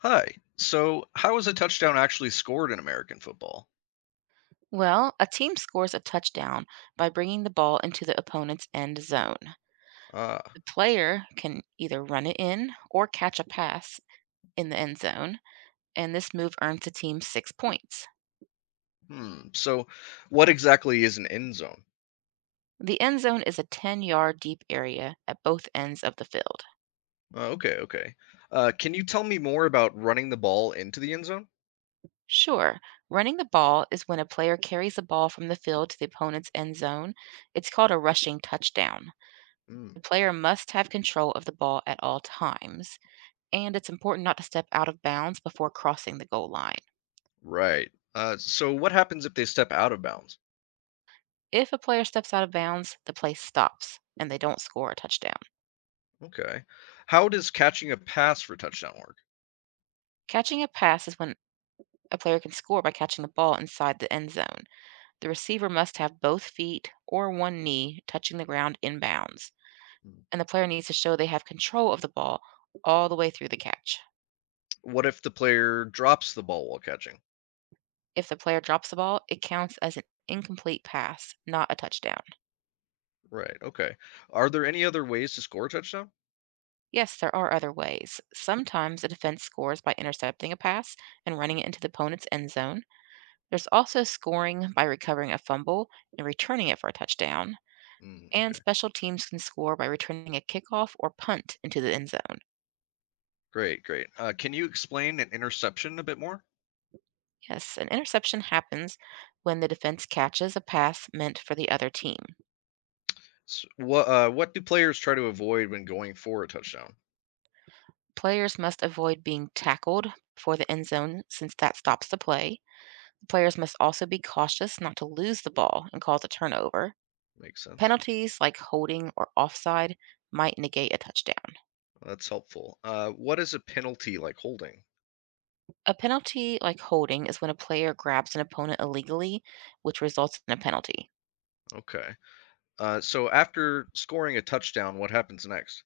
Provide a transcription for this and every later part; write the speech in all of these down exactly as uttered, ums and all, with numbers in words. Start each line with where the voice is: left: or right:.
left: Hi. So, how is a touchdown actually scored in American football?
right: Well, a team scores a touchdown by bringing the ball into the opponent's end zone.
left: Ah,
right: The player can either run it in or catch a pass in the end zone, and this move earns the team six points.
left: hmm. So, what exactly is an end zone?
right: The end zone is a ten yard deep area at both ends of the field.
left: Oh, okay, okay. Uh, can you tell me more about running the ball into the end zone?
right: Sure, running the ball is when a player carries the ball from the field to the opponent's end zone. It's called a rushing touchdown.
left: Hmm.
right: The player must have control of the ball at all times, and it's important not to step out of bounds before crossing the goal line.
left: Right. Uh, so, what happens if they step out of bounds?
right: If a player steps out of bounds, the play stops and they don't score a touchdown.
left: Okay. How does catching a pass for touchdown work?
right: Catching a pass is when a player can score by catching the ball inside the end zone. The receiver must have both feet or one knee touching the ground in bounds,
left: Hmm.
right: and the player needs to show they have control of the ball all the way through the catch.
left: What if the player drops the ball while catching?
right: If the player drops the ball, it counts as an incomplete pass, not a touchdown.
left: Right. Okay. Are there any other ways to score a touchdown?
right: Yes, there are other ways. Sometimes a defense scores by intercepting a pass and running it into the opponent's end zone. There's also scoring by recovering a fumble and returning it for a touchdown.
left: Mm,
right: And
left: okay.
right: special teams can score by returning a kickoff or punt into the end zone.
left: Great. Great. Uh, can you explain an interception a bit more?
right: Yes, an interception happens when the defense catches a pass meant for the other team.
left: S what, uh, what do players try to avoid when going for a touchdown?
right: Players must avoid being tackled before the end zone since that stops the play. Players must also be cautious not to lose the ball and cause a turnover.
left: Makes sense.
right: Penalties like holding or offside might negate a touchdown.
left: That's helpful. Uh, what is a penalty like holding?
right: A penalty like holding is when a player grabs an opponent illegally, which results in a penalty.
left: Okay. Uh, so after scoring a touchdown, what happens next?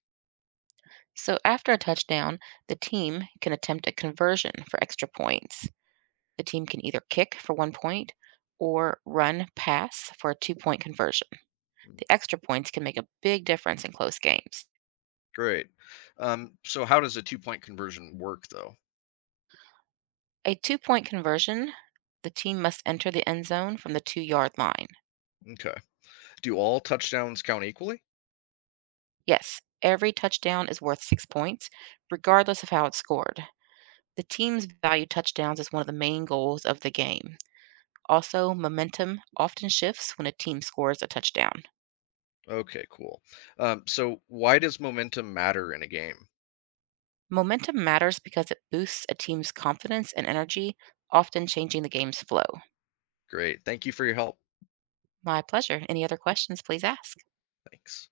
right: So after a touchdown, the team can attempt a conversion for extra points. The team can either kick for one point or run pass for a two point conversion. The extra points can make a big difference in close games.
left: Great. Um, so how does a two point conversion work though?
right: A two point conversion, the team must enter the end zone from the two yard line.
left: Okay. Do all touchdowns count equally?
right: Yes, every touchdown is worth six points, regardless of how it's scored. The teams value touchdowns as one of the main goals of the game. Also, momentum often shifts when a team scores a touchdown.
left: Okay, cool. Um, so why does momentum matter in a game?
right: Momentum matters because it boosts a team's confidence and energy, often changing the game's flow.
left: Great. Thank you for your help.
right: My pleasure. Any other questions, please ask.
left: Thanks.